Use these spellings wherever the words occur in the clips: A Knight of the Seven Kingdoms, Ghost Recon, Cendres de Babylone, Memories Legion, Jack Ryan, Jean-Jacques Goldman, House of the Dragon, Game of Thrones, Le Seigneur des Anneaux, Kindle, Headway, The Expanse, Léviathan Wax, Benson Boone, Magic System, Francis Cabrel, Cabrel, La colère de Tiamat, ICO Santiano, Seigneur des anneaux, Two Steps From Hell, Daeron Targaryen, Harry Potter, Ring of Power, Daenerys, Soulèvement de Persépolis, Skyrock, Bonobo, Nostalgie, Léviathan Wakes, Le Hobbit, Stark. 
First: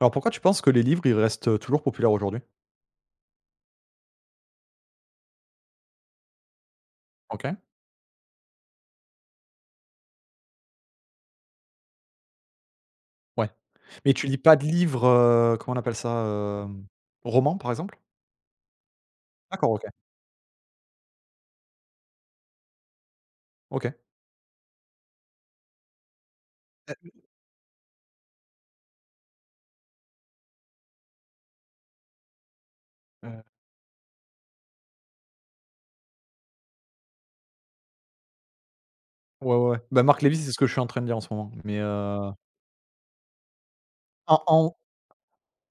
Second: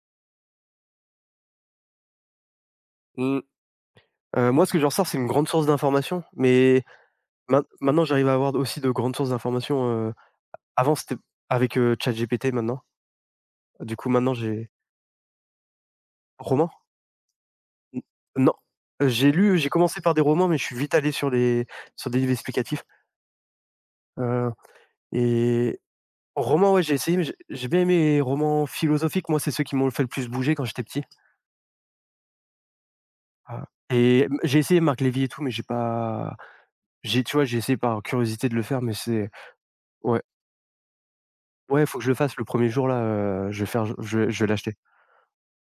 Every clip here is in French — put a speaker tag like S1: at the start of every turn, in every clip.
S1: Alors, pourquoi tu penses que les livres, ils restent, toujours populaires aujourd'hui?
S2: Mmh, moi, ce que j'en ressors, c'est une grande source d'information, mais
S1: OK,
S2: maintenant, j'arrive à avoir aussi de grandes sources d'informations, avant, c'était avec, ChatGPT, maintenant.
S1: ouais.
S2: Du coup,
S1: Mais tu
S2: maintenant,
S1: lis pas de
S2: j'ai
S1: livres, comment on appelle ça?
S2: roman?
S1: Hem, Romans, par exemple?
S2: N Non, j'ai
S1: D'accord, OK,
S2: commencé par des romans, mais je suis vite allé sur les sur des livres explicatifs,
S1: OK.
S2: heu et romans, ouais, j'ai
S1: Heu,
S2: essayé, mais j'ai bien aimé les romans philosophiques. Moi, c'est ceux qui m'ont fait le plus bouger quand j'étais petit,
S1: heu
S2: heu et m j'ai essayé Marc Lévy et tout, mais j'ai pas j'ai tu vois, j'ai essayé par curiosité de le faire, mais c'est
S1: Ouais, ouais, ouais. Bah, Marc
S2: ouais.
S1: Lévy, c'est ce que je suis en train de lire en ce moment, mais
S2: Ouais, faut que je le fasse le premier jour là, je vais faire
S1: en
S2: je vais l'acheter.
S1: en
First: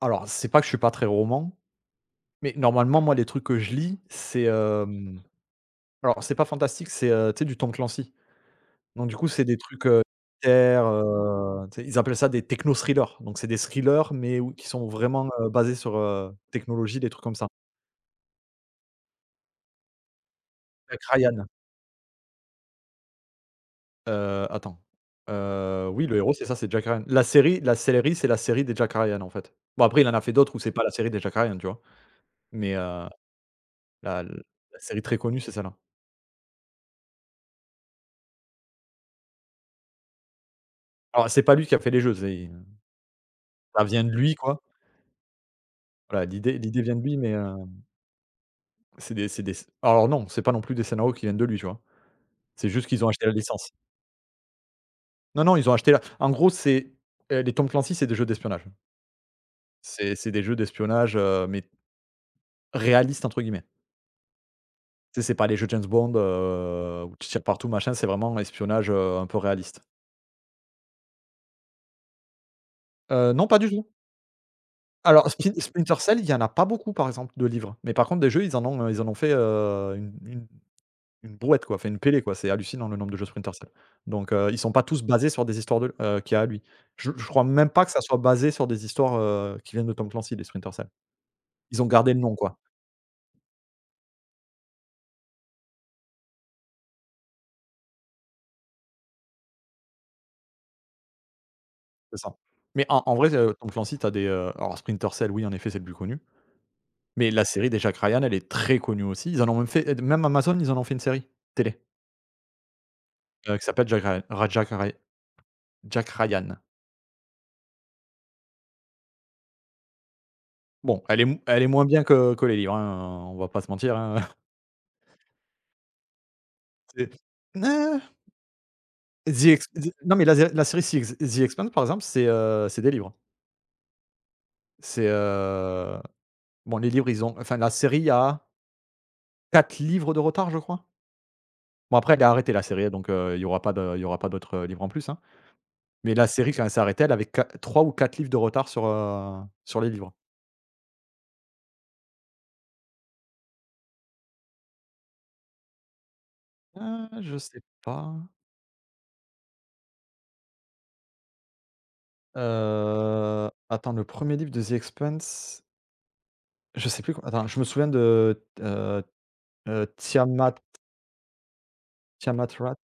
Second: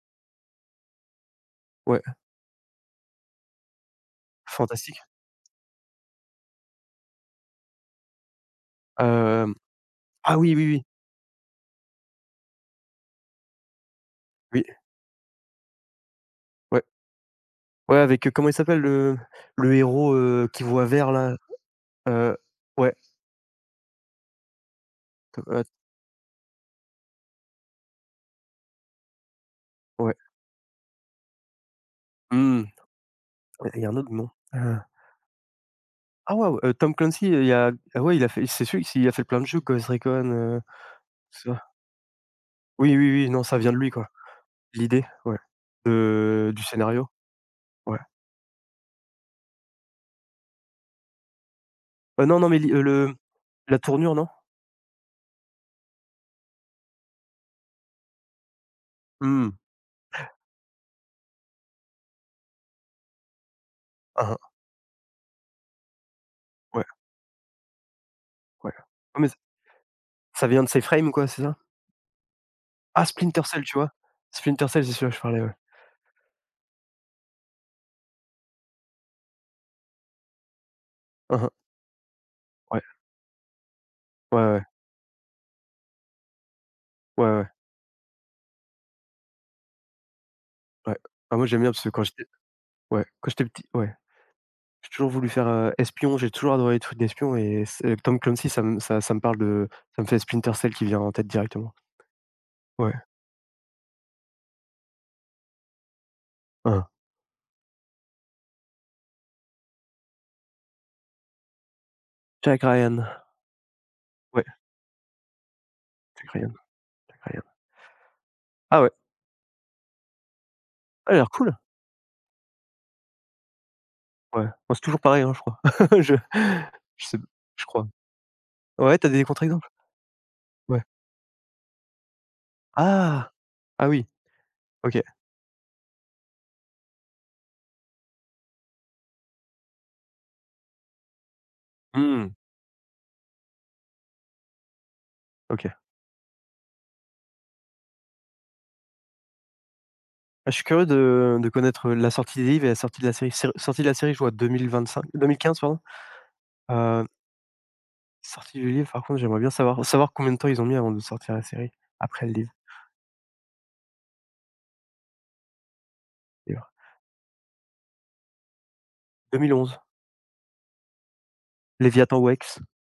S1: alors c'est pas que je suis pas très roman,
S2: Ouais,
S1: mais normalement, moi, les trucs que je lis, c'est,
S2: fantastique.
S1: alors c'est pas fantastique, c'est, tu sais, du Tom Clancy. Donc du coup, c'est
S2: Hem,
S1: des trucs,
S2: ah oui, oui, oui,
S1: terre, tu sais, ils appellent ça des techno-thrillers. Donc c'est des thrillers mais où
S2: oui,
S1: qui sont vraiment, basés sur,
S2: ouais.
S1: technologie, des trucs comme ça.
S2: Ouais, avec, comment il s'appelle le héros, qui voit
S1: Jack
S2: vert là?
S1: Ryan,
S2: Heu, ouais,
S1: attends,
S2: heu,
S1: oui, le héros, c'est ça, c'est Jack Ryan. La série, c'est la série des Jack Ryan, en fait. Bon, après, il en
S2: ouais.
S1: a fait d'autres où c'est pas la série des Jack Ryan, tu vois?
S2: Mmh,
S1: Mais,
S2: ouais, il y a un autre
S1: la
S2: nom.
S1: la série très connue, c'est celle-là.
S2: Ah waouh, Tom Clancy, il y a ah ouais, il a fait c'est celui s'il a fait plein de jeux, Ghost Recon,
S1: Alors,
S2: tout
S1: c'est pas
S2: ça.
S1: lui qui a fait les jeux, c'est
S2: Oui, oui, oui, non, ça vient de
S1: ça
S2: lui
S1: vient
S2: quoi.
S1: de lui, quoi.
S2: L'idée, ouais,
S1: Voilà,
S2: de
S1: l'idée
S2: du
S1: l'idée vient de
S2: scénario,
S1: lui, mais,
S2: ouais.
S1: c'est des alors non, c'est pas non plus des scénarios qui viennent de lui, tu vois?
S2: Non, non, mais
S1: C'est
S2: l'i
S1: juste qu'ils ont
S2: le
S1: acheté la licence.
S2: la tournure, non?
S1: Non, non, ils ont acheté la en gros, c'est, les Tom Clancy, c'est des jeux d'espionnage.
S2: Mmh.
S1: C'est des jeux d'espionnage, mais réalistes, entre guillemets.
S2: Mmh mh.
S1: Tu sais, c'est pas les jeux James Bond,
S2: Ouais,
S1: où tu tires partout machin, c'est vraiment un
S2: ouais.
S1: espionnage,
S2: Ouais
S1: un
S2: mais
S1: peu réaliste.
S2: ça vient de ces frames quoi, c'est ça? Ah Splinter
S1: Non, pas
S2: Cell,
S1: du
S2: tu
S1: tout.
S2: vois? Splinter Cell, c'est celui-là que je
S1: Alors
S2: parlais, ouais.
S1: Splinter Cell, il y en a pas beaucoup par exemple de livres, mais par contre des jeux, ils en ont fait, une
S2: Mmh mh.
S1: brouette quoi, fait une pellée quoi, c'est
S2: Ouais.
S1: hallucinant le nombre de jeux Splinter Cell. Donc
S2: Ouais,
S1: ils
S2: ouais.
S1: sont pas tous basés sur des histoires de qu'il y a à lui. Je
S2: Ouais,
S1: crois
S2: ouais.
S1: même pas que ça soit basé sur des histoires, qui viennent de Tom Clancy, les Splinter Cell.
S2: Ouais. Ah moi j'aime bien
S1: Ils
S2: parce
S1: ont
S2: que quand
S1: gardé le
S2: j'étais
S1: nom, quoi.
S2: ouais, quand j'étais petit ouais, j'ai toujours voulu faire, espion, j'ai toujours adoré les trucs d'espion et c'est Tom Clancy ça me parle de ça me fait Splinter Cell qui vient en tête directement.
S1: C'est ça. Mais
S2: Ouais.
S1: en vrai, Tom Clancy, t'as des, alors Splinter Cell, oui, en effet, c'est le plus connu.
S2: Hein, hein.
S1: Mais la série des Jack Ryan, elle est très connue aussi. Ils en ont même fait, même Amazon, ils en ont fait une série télé,
S2: Jack Ryan.
S1: qui s'appelle Jack Ryan
S2: Ouais,
S1: Ra Jack Ry Jack
S2: Jack Ryan,
S1: Ryan.
S2: Jack Ryan. Ah ouais,
S1: Bon,
S2: ah il a l'air cool.
S1: elle est moins bien que les livres, hein, on va pas se mentir, hein.
S2: Ouais. Bah, c'est toujours pareil, hein, je crois. Je je sais je crois.
S1: C'est
S2: Ouais, tu as des
S1: The Ex
S2: contre-exemples?
S1: The Non, mais la
S2: Ouais.
S1: série The Expanse, par exemple, c'est, des livres.
S2: Ah! Ah oui, OK.
S1: C'est, bon, les livres, ils ont enfin, la série a 4 livres de retard, je crois. Bon, après, elle a
S2: Mmh.
S1: arrêté la série, donc il y aura pas d'autres, livres en plus, hein.
S2: OK.
S1: Mais la série, quand elle s'est arrêtée, elle avait qua 3 ou quatre livres de retard sur les livres.
S2: Ah, je suis curieux de connaître la sortie des livres et la sortie de la série. Sé Sortie de la série, je vois 2025 2015 pardon. Heu,
S1: Ah, je sais pas.
S2: sortie du livre, par contre, j'aimerais bien savoir combien de temps ils ont mis avant de sortir la série, après le livre
S1: Attends, le premier livre de The Expanse,
S2: livre.
S1: je sais plus com attends, je me souviens de,
S2: 2011,
S1: heu, Tiamat
S2: Léviathan
S1: Tiamat
S2: Wax.
S1: Wrath.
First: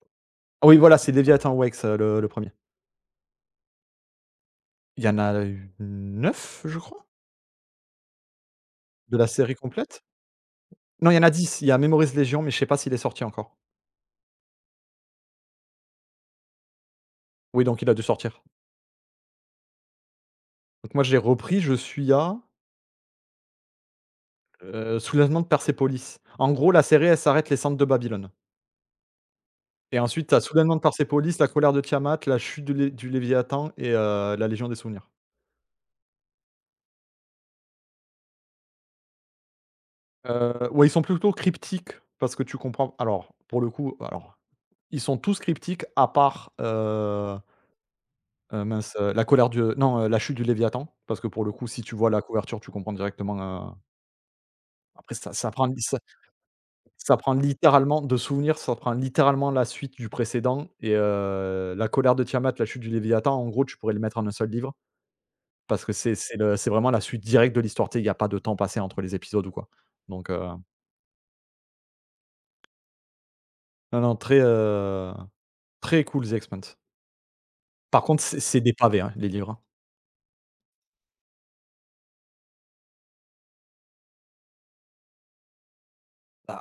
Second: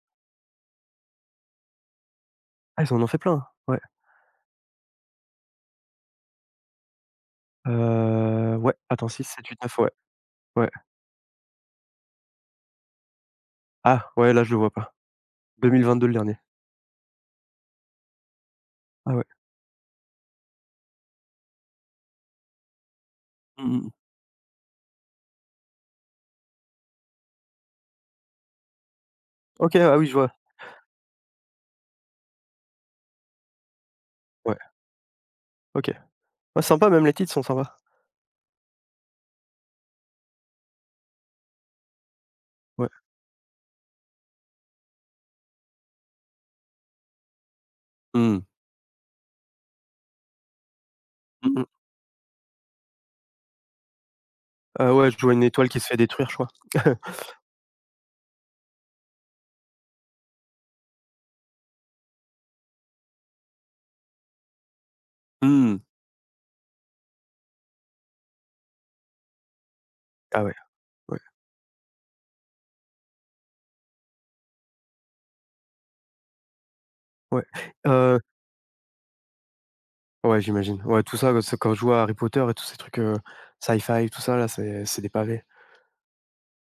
S1: Ah oui, voilà, c'est Léviathan Wakes, le 1.
S2: Ah, ils en ont fait plein, ouais.
S1: Il y en a eu 9, je crois?
S2: Ouais, attends
S1: De
S2: six,
S1: la
S2: sept,
S1: série
S2: huit, neuf ouais,
S1: complète?
S2: ouais.
S1: Non, il y en a 10. Il y a Memories Legion, mais je sais pas s'il est sorti encore.
S2: Ah, ouais, là, je le vois pas. 2022 le dernier.
S1: Oui, donc il a dû sortir.
S2: Ah ouais.
S1: Donc moi, je l'ai repris, je suis à,
S2: Mmh mh.
S1: Soulèvement de Persépolis. En gros, la série, elle s'arrête les Cendres de Babylone
S2: OK,
S1: et
S2: ah oui, je
S1: ensuite
S2: vois.
S1: tu as Soulèvement de Persépolis, la colère de Tiamat, la chute de lé du Léviathan et la
S2: Ouais,
S1: Légion des souvenirs.
S2: OK. Ouais, sympa, même les titres sont sympas.
S1: Ouais, ils sont plutôt cryptiques parce que tu
S2: Ouais.
S1: comprends, alors, pour le coup, alors, ils sont tous cryptiques à part,
S2: Mmh.
S1: Mince, La colère du non, La chute du Léviathan, parce que pour le
S2: Mmh mh.
S1: coup, si tu vois la couverture, tu comprends directement, heu
S2: Ah ouais,
S1: après
S2: je
S1: ça
S2: vois une
S1: ça
S2: étoile
S1: prend
S2: qui se fait
S1: ça
S2: détruire, je crois.
S1: ça prend littéralement de souvenir, ça prend littéralement la suite du précédent et La colère de Tiamat, La chute du Léviathan, en gros, tu pourrais les mettre en un seul livre
S2: Mmh.
S1: parce que c'est vraiment la suite directe de l'histoire, tu sais, il y a pas de temps passé entre les épisodes ou quoi. Donc
S2: Ah ouais, ouais,
S1: non, non, très cool The Expanse.
S2: ouais.
S1: Par
S2: Heu
S1: contre, c'est des pavés, hein, les livres, hein.
S2: ouais, j'imagine. Ouais, tout ça, c'est quand je joue à Harry Potter et tous ces trucs, sci-fi, tout ça là, c'est des pavés.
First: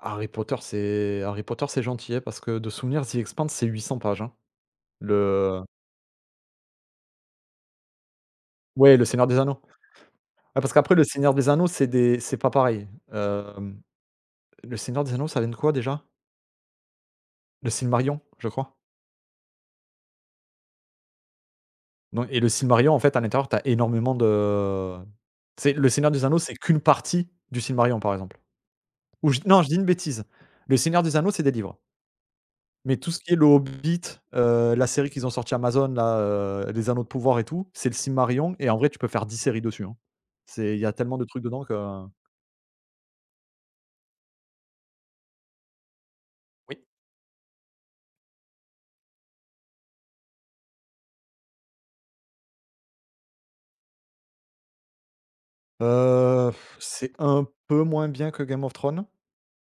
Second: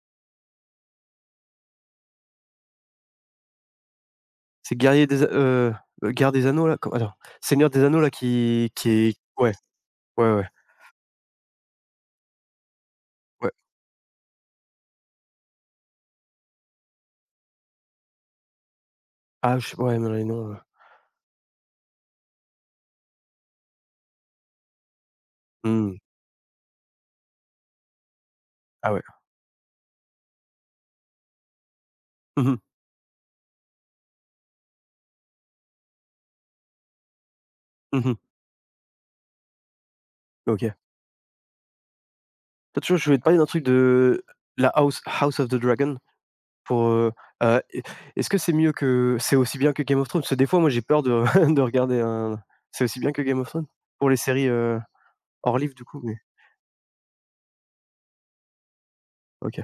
S1: Harry Potter, c'est gentil, hein, parce que de souvenir, The Expanse, c'est 800 pages, hein.
S2: C'est guerrier des a
S1: Le
S2: guerre des anneaux là? Seigneur des anneaux là qui
S1: Ouais, Le
S2: est
S1: Seigneur des
S2: ouais,
S1: Anneaux.
S2: ouais, ouais,
S1: Ouais, parce qu'après Le Seigneur des Anneaux, c'est pas pareil.
S2: ouais.
S1: Hem, Le Seigneur des Anneaux, ça vient de quoi déjà? Le Silmarillion, je crois?
S2: Ah je ouais, non, les noms,
S1: Non, et le Silmarillion, en fait, à l'intérieur, t'as énormément de c'est Le
S2: mmh.
S1: Seigneur des Anneaux, c'est qu'une partie du Silmarillion, par exemple.
S2: Ah ouais.
S1: Ou je non, je dis une bêtise. Le Seigneur des Anneaux, c'est des livres.
S2: Mmh mh.
S1: Mais tout ce qui est Le Hobbit, la série qu'ils ont sorti Amazon là, Les Anneaux de Pouvoir et tout, c'est le
S2: Mmh.
S1: Silmarillion et en vrai, tu peux faire 10 séries dessus, hein.
S2: OK.
S1: C'est Il y a tellement de trucs dedans que
S2: Toi, tu vois, je voulais te parler d'un truc de la House of the Dragon
S1: Oui?
S2: pour, heu, est est-ce que c'est mieux que c'est aussi bien que Game of Thrones? Parce que des fois, moi, j'ai peur de de regarder un c'est aussi bien que Game of Thrones? Pour les séries, hors livre du coup, mais
S1: Heu, c'est un peu moins bien que Game of Thrones,
S2: OK.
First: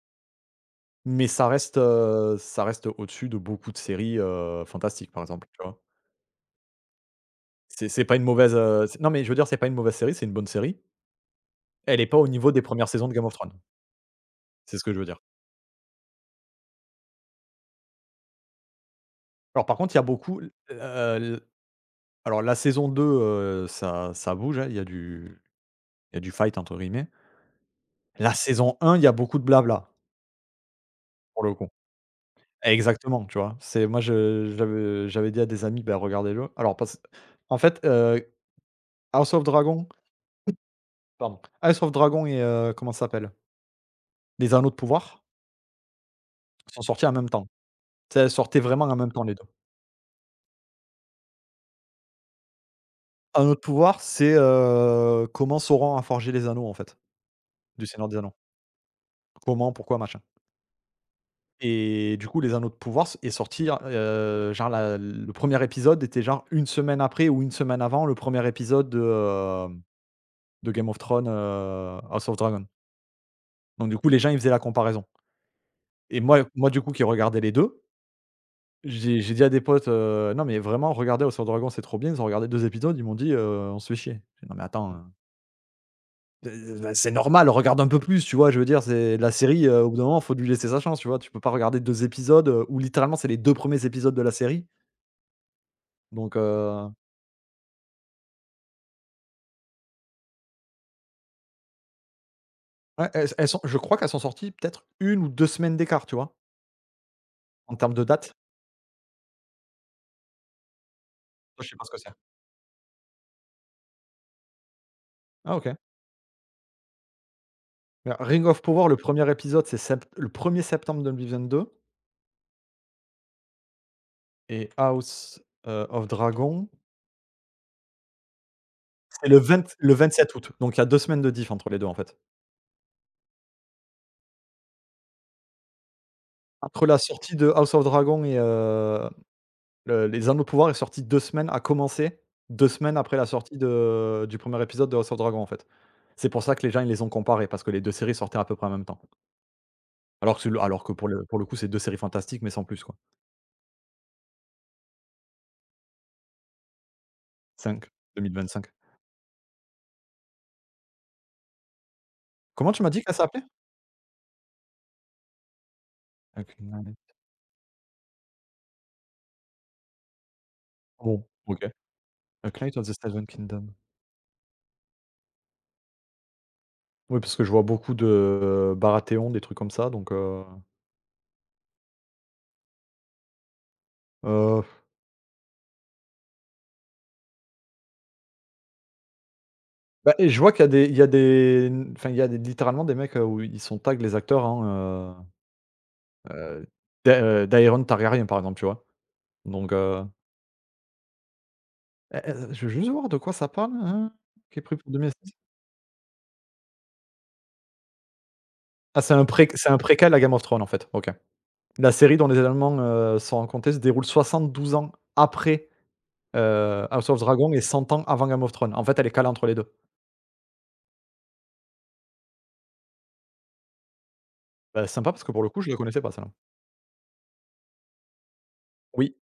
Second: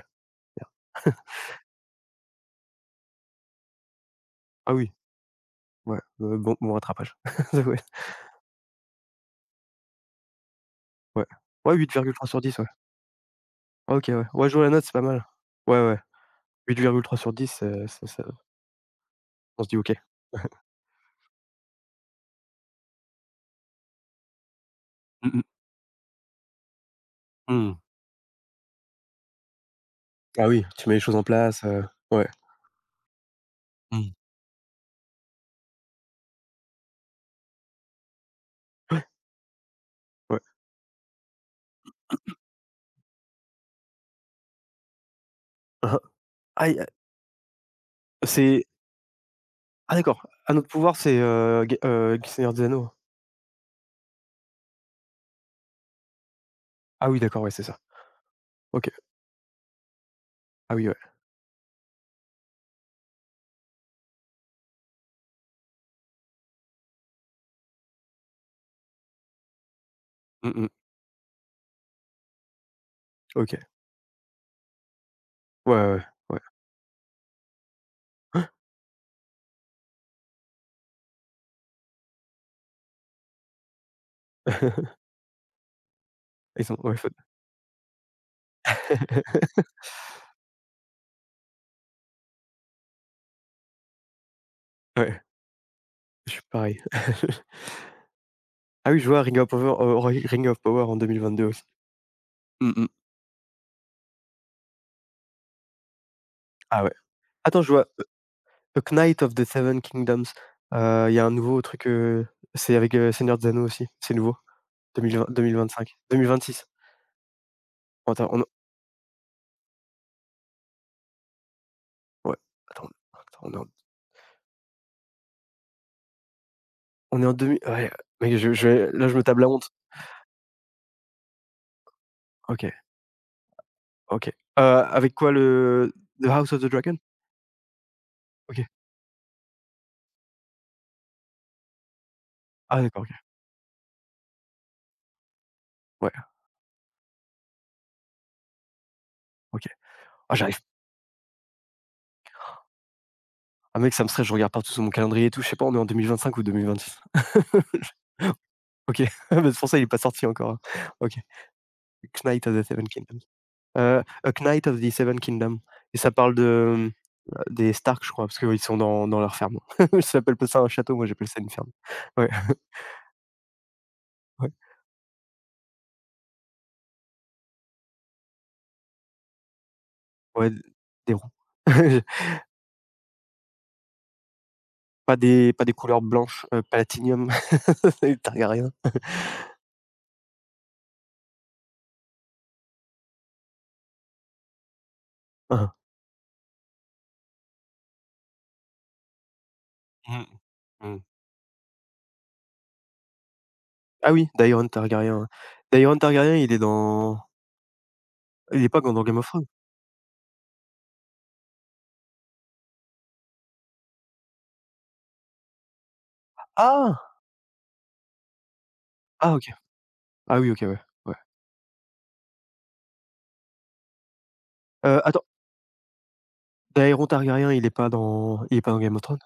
S1: mais ça reste au-dessus de beaucoup de séries,
S2: Ah oui.
S1: fantastiques, par exemple, tu vois?
S2: Ouais, bon rattrapage.
S1: C'est pas une mauvaise, c'est non, mais je veux dire, c'est pas une mauvaise série, c'est une bonne série.
S2: Ouais, ouais. Ouais,
S1: Elle est pas au
S2: 8,3 sur
S1: niveau
S2: 10,
S1: des
S2: ouais.
S1: premières saisons de Game of Thrones.
S2: Ah, OK, ouais. Ouais, je vois la
S1: C'est ce
S2: note, c'est
S1: que je
S2: pas
S1: veux dire.
S2: mal. Ouais, ouais, 8,3 sur 10, ça on
S1: Alors,
S2: se
S1: par
S2: dit:
S1: contre,
S2: «OK».
S1: il y a beaucoup l l alors la saison 2, ça bouge, hein, il y a
S2: Mmh mh.
S1: du «fight» entre guillemets.
S2: Mmh.
S1: La saison un, il y a beaucoup de blabla,
S2: Ah oui, tu mets les choses en
S1: pour le
S2: place,
S1: coup.
S2: ouais.
S1: Exactement, tu vois? C'est Moi,
S2: Mmh.
S1: je j'avais dit à des amis: «Ben, regardez-le». Alors parce en fait,
S2: Ouais,
S1: House of Dragon
S2: ouais.
S1: House of Dragon et comment ça s'appelle? Les Anneaux de pouvoir
S2: Hein, hein. Ah et
S1: sont sortis en même temps. Tu sais, elles sortaient
S2: c'est
S1: vraiment en même temps, les 2.
S2: ah d'accord, «Un autre pouvoir» c'est, Ga G Seigneur des Anneaux?
S1: Anneaux de pouvoir, c'est, comment Sauron a forgé les anneaux, en fait,
S2: Ah oui, d'accord, ouais, c'est ça.
S1: du Seigneur des Anneaux.
S2: OK.
S1: Comment, pourquoi, machin,
S2: Ah oui, ouais.
S1: et du coup, les Anneaux de pouvoir s est sorti, genre la le premier épisode était genre une semaine après ou une semaine avant le premier épisode de, hem,
S2: Mmh mh.
S1: de Game of Thrones, House of Dragon.
S2: OK.
S1: Donc du coup, les gens, ils faisaient la comparaison
S2: Ouais, ouais,
S1: et
S2: ouais,
S1: moi, du coup, qui regardais les 2. J'ai dit à des potes, «Non, mais vraiment, regardez House of Dragon, c'est trop bien». Ils ont regardé 2 épisodes, ils m'ont dit: On se fait chier». J'ai dit: «Non, mais attends,
S2: ouais. Ils ont
S1: bah,
S2: ouais, fun.
S1: c'est normal, regarde un peu plus», tu vois? Je veux dire, c'est la série, au bout d'un moment, faut lui laisser sa chance, tu vois? Tu peux pas regarder deux épisodes, où littéralement c'est les 2 premiers épisodes de la série,
S2: Ouais, je
S1: donc
S2: suis pareil. Ah oui, je vois Ring of Power, Ring of Power en 2022 aussi. Mmh mh.
S1: ouais, elles sont, je crois qu'elles sont sorties peut-être une ou 2 semaines d'écart, tu vois?
S2: Ah ouais. Attends, je
S1: En
S2: vois,
S1: termes de date.
S2: A Knight of the Seven Kingdoms. Il y a un nouveau
S1: Toi, je sais pas
S2: truc,
S1: ce que c'est.
S2: c'est avec, Seigneur des Anneaux aussi, c'est nouveau,
S1: Ah, OK.
S2: 2020-2025-2026.
S1: Bah,
S2: On
S1: Ring
S2: est
S1: of Power, le premier épisode, c'est sept le premier septembre 2022,
S2: ouais, attends,
S1: et House, of Dragon,
S2: on est en 2000 ouais, mec, je vais là, je me
S1: c'est le
S2: table la honte.
S1: 20 le 27 août, donc il y a 2 semaines de diff entre les deux, en fait.
S2: OK, OK. Avec quoi le The House of the
S1: Entre la
S2: Dragon?
S1: sortie de House of Dragon et
S2: OK.
S1: le Les Anneaux de Pouvoir est sortie 2 semaines, a commencé deux
S2: Ah
S1: semaines
S2: d'accord,
S1: après
S2: OK.
S1: la sortie de du premier épisode de House of Dragon, en fait.
S2: Ouais,
S1: C'est pour ça que les gens, ils les ont comparés parce que les 2 séries sortaient à peu près en même temps.
S2: OK. Ah
S1: Alors que c'est
S2: j'arrive
S1: alors que pour le coup, c'est deux séries fantastiques mais sans plus, quoi.
S2: ah mec, ça me stresse, je regarde partout sur mon calendrier et tout, je sais pas, on est en 2025 ou 2026?
S1: Cinq 2025.
S2: OK, bah, c'est pour ça il est pas sorti encore, hein. OK. Knight of the
S1: Comment tu
S2: Seven
S1: m'as dit qu'elle
S2: Kingdoms.
S1: s'appelait?
S2: A Knight of the Seven Kingdoms et ça parle
S1: A
S2: de,
S1: Knight
S2: mmh, des Stark, je crois, parce qu'ils sont dans leur ferme. Ça s'appelle pas ça un château, moi
S1: Bon,
S2: j'appelle ça une
S1: OK.
S2: ferme. Ouais,
S1: A Knight of the Seven Kingdoms.
S2: ouais,
S1: Oui, parce que je vois beaucoup de Baratheon, des trucs comme ça, donc
S2: ouais, des ronds.
S1: heu
S2: Pas des couleurs blanches, Platinium, les Targaryens.
S1: Bah, et je vois qu'il y a des enfin, il y a des littéralement des mecs, où ils sont tag les acteurs, hein,
S2: Hein,
S1: heu heu, d'Aeron Targaryen, par exemple, tu vois? Donc
S2: hein. Mmh.
S1: eh eh, je veux juste voir de quoi ça parle,
S2: Ah
S1: hein?
S2: oui,
S1: Qui est
S2: Daeron
S1: pris pour
S2: Targaryen, ouais.
S1: 2006?
S2: Daeron Targaryen, il est dans il est pas
S1: Ah,
S2: dans
S1: c'est
S2: Game
S1: un
S2: of Thrones?
S1: pré c'est un préquel à Game of Thrones, en fait. OK. La série dont les événements, sont racontés se déroule 72 ans après,
S2: Ah!
S1: House of Dragon et 100 ans avant Game of Thrones. En fait, elle est calée
S2: Ah
S1: entre
S2: OK.
S1: les deux.
S2: Ah oui, OK, ouais, ouais.
S1: Bah, sympa parce
S2: Attends,
S1: que pour le coup, je la connaissais pas celle-là.
S2: Daeron Targaryen, il est pas dans Game of
S1: Oui,
S2: Thrones?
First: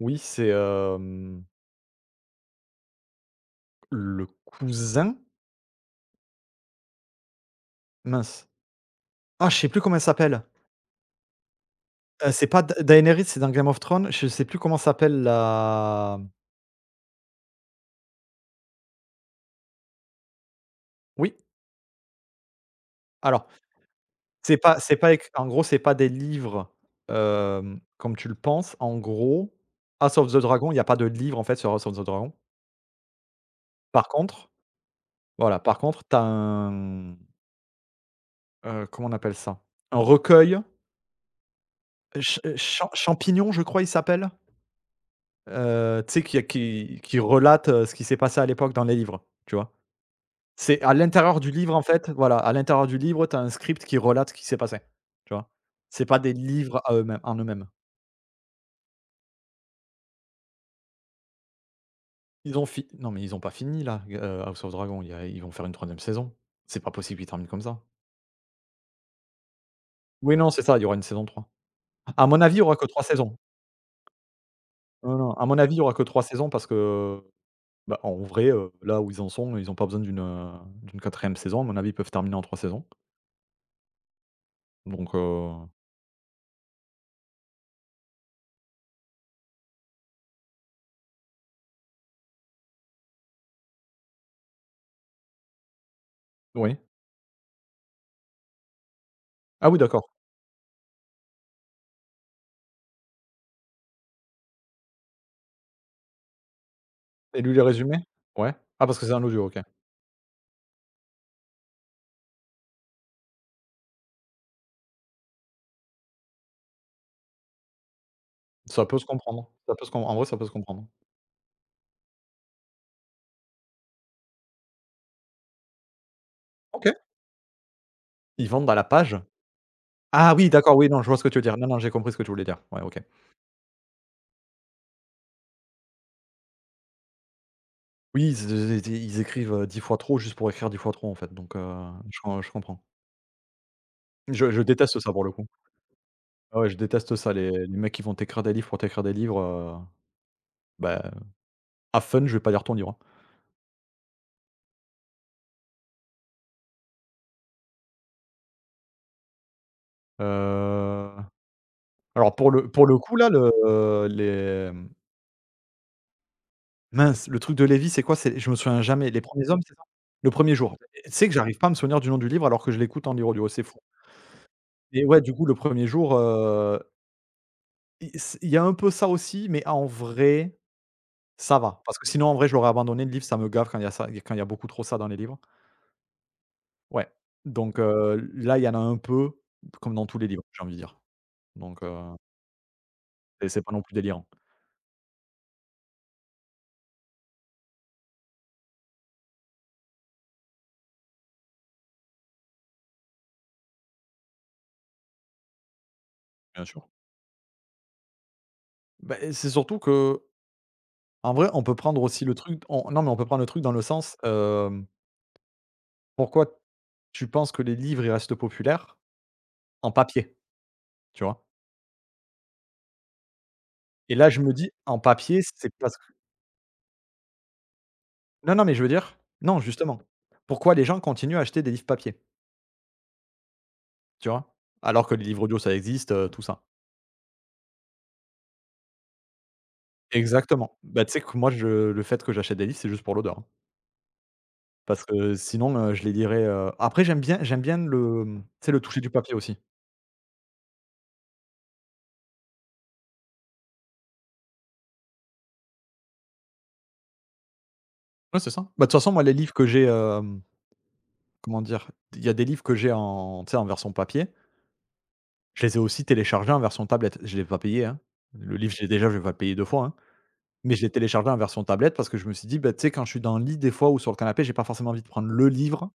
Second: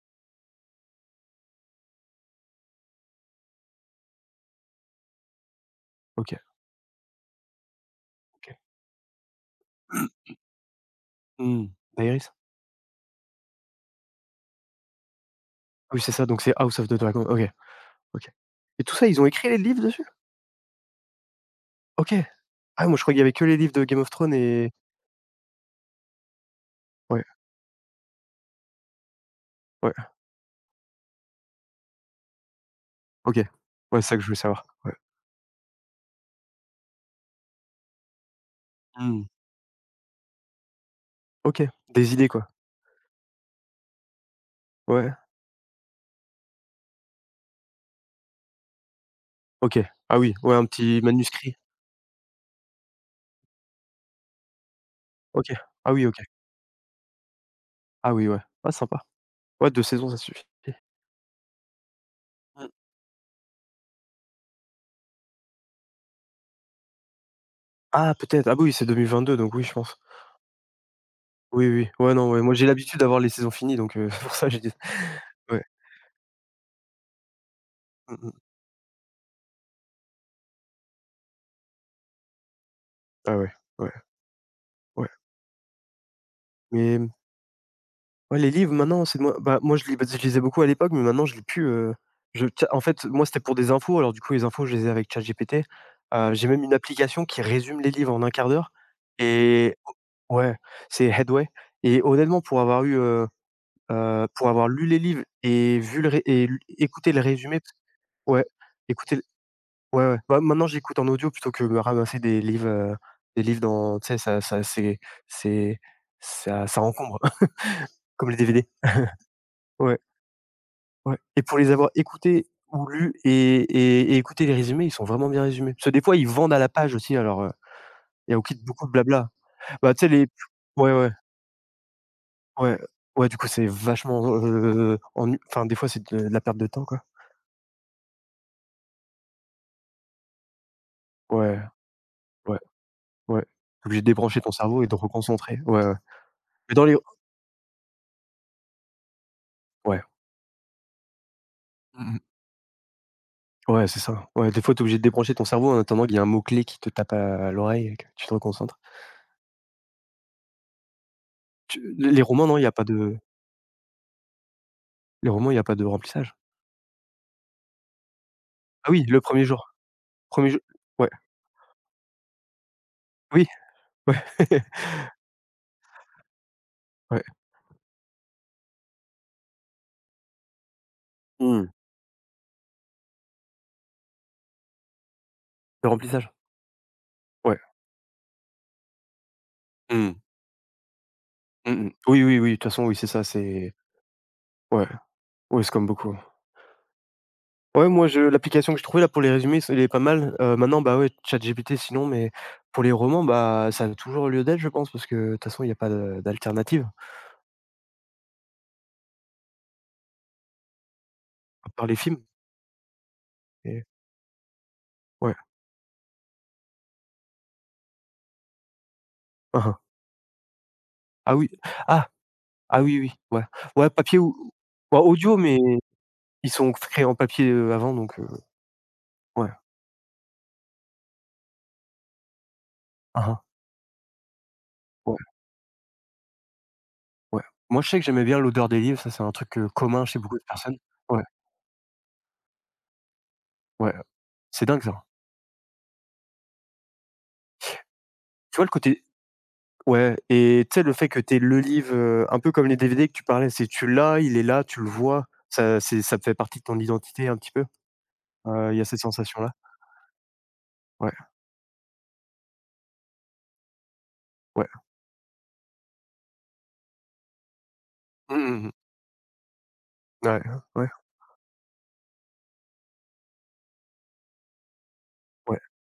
S1: oui, c'est, le cousin
S2: OK,
S1: mince.
S2: OK.
S1: Ah, je sais plus comment elle s'appelle.
S2: Mmh. Daenerys?
S1: C'est pas Da Daenerys, c'est dans Game of Thrones. Je sais plus comment s'appelle
S2: Ah oui, c'est
S1: la
S2: ça, donc c'est House of the Dragon. OK, OK. Et tout ça, ils ont écrit les livres dessus?
S1: oui,
S2: OK. Ah moi je crois qu'il y avait que
S1: alors,
S2: les livres de Game of Thrones
S1: c'est
S2: et
S1: pas c'est pas éc en gros, c'est pas des livres,
S2: ouais,
S1: comme tu le penses. En gros,
S2: ouais,
S1: House of the Dragon, il y a pas de livre, en fait, sur House of the Dragon.
S2: OK. Ouais,
S1: Par
S2: c'est ça que je voulais
S1: contre
S2: savoir, ouais.
S1: voilà, par contre, t'as un, comment on
S2: Mmh.
S1: appelle ça? Un recueil,
S2: OK, des idées
S1: Ch
S2: quoi.
S1: Champ Champignon, je crois, il s'appelle,
S2: Ouais,
S1: tu sais, qui relate, ce qui s'est passé à l'époque dans les livres, tu vois?
S2: OK. Ah oui, ouais, un
S1: C'est à
S2: petit
S1: l'intérieur du
S2: manuscrit.
S1: livre, en fait, voilà, à l'intérieur du livre, tu as un script qui relate ce qui s'est passé, tu vois?
S2: OK. Ah
S1: C'est
S2: oui, OK.
S1: pas des livres à eux-mêmes en eux-mêmes.
S2: Ah oui, ouais. Ah sympa. Ouais, 2 saisons, ça suffit.
S1: Ils ont
S2: Mmh.
S1: fi non, mais ils ont pas fini là, g House of Dragon, il y a ils vont faire une troisième saison. C'est pas possible qu'ils terminent comme ça.
S2: Ah peut-être, ah bah oui, c'est 2022 donc oui, je pense.
S1: Oui, non, c'est ça, il y aura une saison trois.
S2: Oui, oui, oui. Ouais,
S1: À
S2: non,
S1: mon
S2: ouais, moi
S1: avis, il y
S2: j'ai
S1: aura que
S2: l'habitude
S1: 3
S2: d'avoir les
S1: saisons.
S2: saisons finies donc c'est pour ça j'ai dit
S1: Non, non, à mon
S2: ouais.
S1: avis, il y aura que 3 saisons parce que, bah, en
S2: Mmh mh.
S1: vrai, là où ils en sont, ils ont pas besoin d'une, d'une 4 saison. À mon avis, ils peuvent terminer en 3 saisons
S2: Ah ouais, ouais, ouais.
S1: donc
S2: Mais ouais, les livres maintenant, c'est moi je lis parce je lisais beaucoup à l'époque, mais maintenant je lis plus, je tu en fait, moi c'était pour des infos, alors du coup les infos je les ai avec ChatGPT. J'ai même une
S1: oui.
S2: application qui résume les livres en un quart d'heure
S1: Ah
S2: et
S1: oui, d'accord.
S2: ouais, c'est Headway et honnêtement pour avoir eu, pour avoir lu les livres et vu le ré et lu écouté le
S1: Et lui
S2: résumé
S1: les
S2: parce
S1: résumés?
S2: ouais,
S1: Ouais. Ah parce que c'est
S2: écouter le
S1: un audio, OK.
S2: ouais, ouais. Bah, maintenant j'écoute en audio plutôt que me ramasser des livres dans tu sais ça ça c'est c'est ça ça encombre comme les DVD.
S1: Ça peut se comprendre, ça peut se
S2: Ouais.
S1: com en vrai, ça peut se comprendre.
S2: Ouais et pour les avoir écoutés ou lus et écouter les résumés, ils sont vraiment bien résumés. Parce que des fois, ils vendent à la
S1: OK.
S2: page aussi, alors, il y a
S1: Ils vendent à la
S2: beaucoup de
S1: page?
S2: blabla. Bah, tu sais les
S1: Ah oui, d'accord, oui,
S2: ouais,
S1: non, je
S2: ouais,
S1: vois ce que tu veux dire. Non, non, j'ai compris ce que tu voulais dire.
S2: ouais,
S1: Ouais, OK.
S2: ouais, du coup, c'est vachement, ennu enfin, des fois, c'est de la perte de temps, quoi.
S1: Oui, ze ze ze ils écrivent, 10 fois trop juste pour écrire 10 fois trop, en fait, donc
S2: Ouais,
S1: je com je
S2: ouais,
S1: comprends.
S2: ouais. Tu es obligé de débrancher
S1: Je
S2: ton
S1: je
S2: cerveau et de
S1: déteste ça, pour le coup.
S2: reconcentrer. Ouais, ouais.
S1: Ah ouais,
S2: Mais
S1: je
S2: dans les
S1: déteste ça, les mecs qui vont t'écrire des livres pour t'écrire des livres,
S2: ouais.
S1: bah, have
S2: Mmh mh.
S1: fun, je vais pas lire ton livre, hein.
S2: Ouais, c'est ça. Ouais, des fois, tu es obligé de débrancher ton cerveau en attendant qu'il y a un mot-clé qui te tape à l'oreille et que tu te reconcentres.
S1: Heu,
S2: Tu les
S1: alors
S2: romans,
S1: pour
S2: non, il y
S1: le
S2: a pas
S1: coup,
S2: de
S1: là, le les
S2: les romans, il y a pas de remplissage.
S1: mince, le truc de Lévi, c'est quoi? C'est je me souviens
S2: Ah oui,
S1: jamais. Les
S2: le premier
S1: premiers hommes, c'est
S2: jour.
S1: ça? Le
S2: Premier
S1: premier
S2: jeu
S1: jour. Et
S2: ouais,
S1: tu sais que j'arrive pas à me souvenir du nom du livre alors que je l'écoute en livre
S2: oui,
S1: audio, c'est fou.
S2: ouais,
S1: Et ouais, du coup, le premier jour,
S2: ouais.
S1: i s il y a un peu ça aussi, mais en vrai, ça
S2: Mmh,
S1: va. Parce que sinon, en vrai, je l'aurais abandonné le livre, ça me gave quand il y a ça, quand il y a beaucoup trop ça dans les livres.
S2: le remplissage.
S1: Ouais,
S2: Ouais,
S1: donc là, il y en a un peu comme dans
S2: mmh,
S1: tous les livres, j'ai envie de dire.
S2: mmh
S1: Donc
S2: mh. Oui, oui, oui, de toute façon, oui, c'est ça,
S1: et c'est pas
S2: c'est
S1: non plus délirant.
S2: ouais, ouais, c'est comme beaucoup. Ouais, moi, je l'application que je trouvais là pour les résumés, c'est elle est pas mal. Maintenant, bah, ouais, ChatGPT sinon, mais pour les romans, bah, ça a toujours lieu d'être, je pense, parce que de toute façon, il y a pas de
S1: Bien sûr.
S2: d'alternative,
S1: Beh, c'est surtout que en vrai, on
S2: à
S1: peut
S2: part les
S1: prendre
S2: films
S1: aussi le truc on non, mais on peut prendre le truc dans le
S2: et
S1: sens,
S2: ouais.
S1: pourquoi tu penses que les livres, ils restent populaires
S2: Hein, hein.
S1: en papier, tu
S2: Ah
S1: vois?
S2: oui, ah, ah oui, oui, ouais. Ouais,
S1: Et
S2: papier
S1: là, je
S2: ou
S1: me dis, en
S2: ouais, audio,
S1: papier,
S2: mais
S1: c'est parce que
S2: ils sont créés en papier, avant donc
S1: non, non, mais je veux dire
S2: ouais.
S1: non, justement. Pourquoi les gens continuent à acheter des livres papier,
S2: Hein, hein.
S1: tu vois? Alors que
S2: Ouais.
S1: les livres audio, ça existe, tout ça.
S2: Ouais. Moi, je sais que j'aimais bien l'odeur des livres, ça, c'est un truc, commun chez beaucoup de
S1: Exactement.
S2: personnes.
S1: Bah, tu sais
S2: Ouais,
S1: que moi, je le fait que j'achète des livres, c'est juste pour l'odeur, hein,
S2: ouais, c'est dingue
S1: parce
S2: ça.
S1: que sinon, je les lirais, après j'aime bien le, mmh, tu
S2: Tu vois le
S1: sais, le toucher
S2: côté
S1: du papier aussi.
S2: ouais et tu sais le fait que tu aies le livre, un peu comme les DVD que tu parlais, c'est tu l'as, il est là, tu le vois, ça c'est ça fait partie de ton identité un petit peu.
S1: Ouais, c'est ça.
S2: Il y a
S1: Bah, de toute
S2: cette
S1: façon, moi, les
S2: sensation
S1: livres
S2: là.
S1: que j'ai, hem
S2: Ouais,
S1: comment dire? Il y a des livres que j'ai en tu sais, en version papier.
S2: ouais.
S1: Je les ai aussi téléchargés en version tablette. Je ne l'ai pas payé, hein.
S2: Mmh
S1: Le
S2: mh, mmh.
S1: livre, je l'ai déjà, je vais pas le payer 2 fois, hein.
S2: Ouais,
S1: Mais je
S2: ouais,
S1: l'ai téléchargé en version tablette parce que je me suis dit: «Bah, tu sais, quand je suis dans le lit des fois ou sur le canapé, j'ai pas forcément envie de prendre le
S2: ouais,
S1: livre,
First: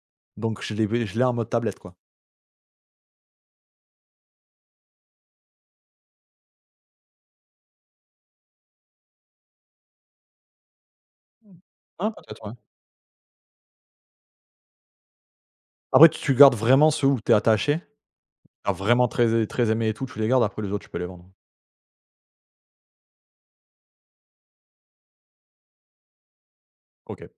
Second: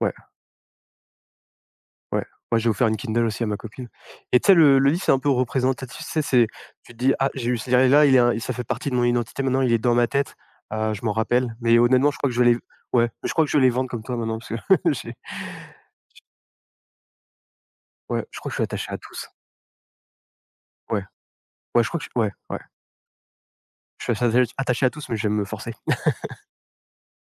S2: ouais.
S1: donc je l'ai en mode tablette, quoi».
S2: Ouais, moi j'ai offert une Kindle aussi à ma copine et tu sais le livre c'est un peu représentatif, tu sais? C'est tu te dis: «Ah j'ai eu ce livre-là, il est in ça fait partie de mon identité maintenant, il est dans ma tête, je m'en rappelle». Mais
S1: Ouais,
S2: honnêtement je crois que
S1: peut-être,
S2: je vais
S1: ouais.
S2: les ouais, je crois que je vais les vendre comme toi maintenant parce que j'ai
S1: Après, tu gardes vraiment ceux où tu es attaché.
S2: ouais, je crois que je suis
S1: Tu
S2: attaché à
S1: vraiment
S2: tous.
S1: très très aimé et tout, tu les gardes, après les autres, tu peux
S2: Ouais,
S1: les vendre.
S2: ouais je crois que je ouais, ouais. Je suis attaché à tous mais je vais me forcer.
S1: OK.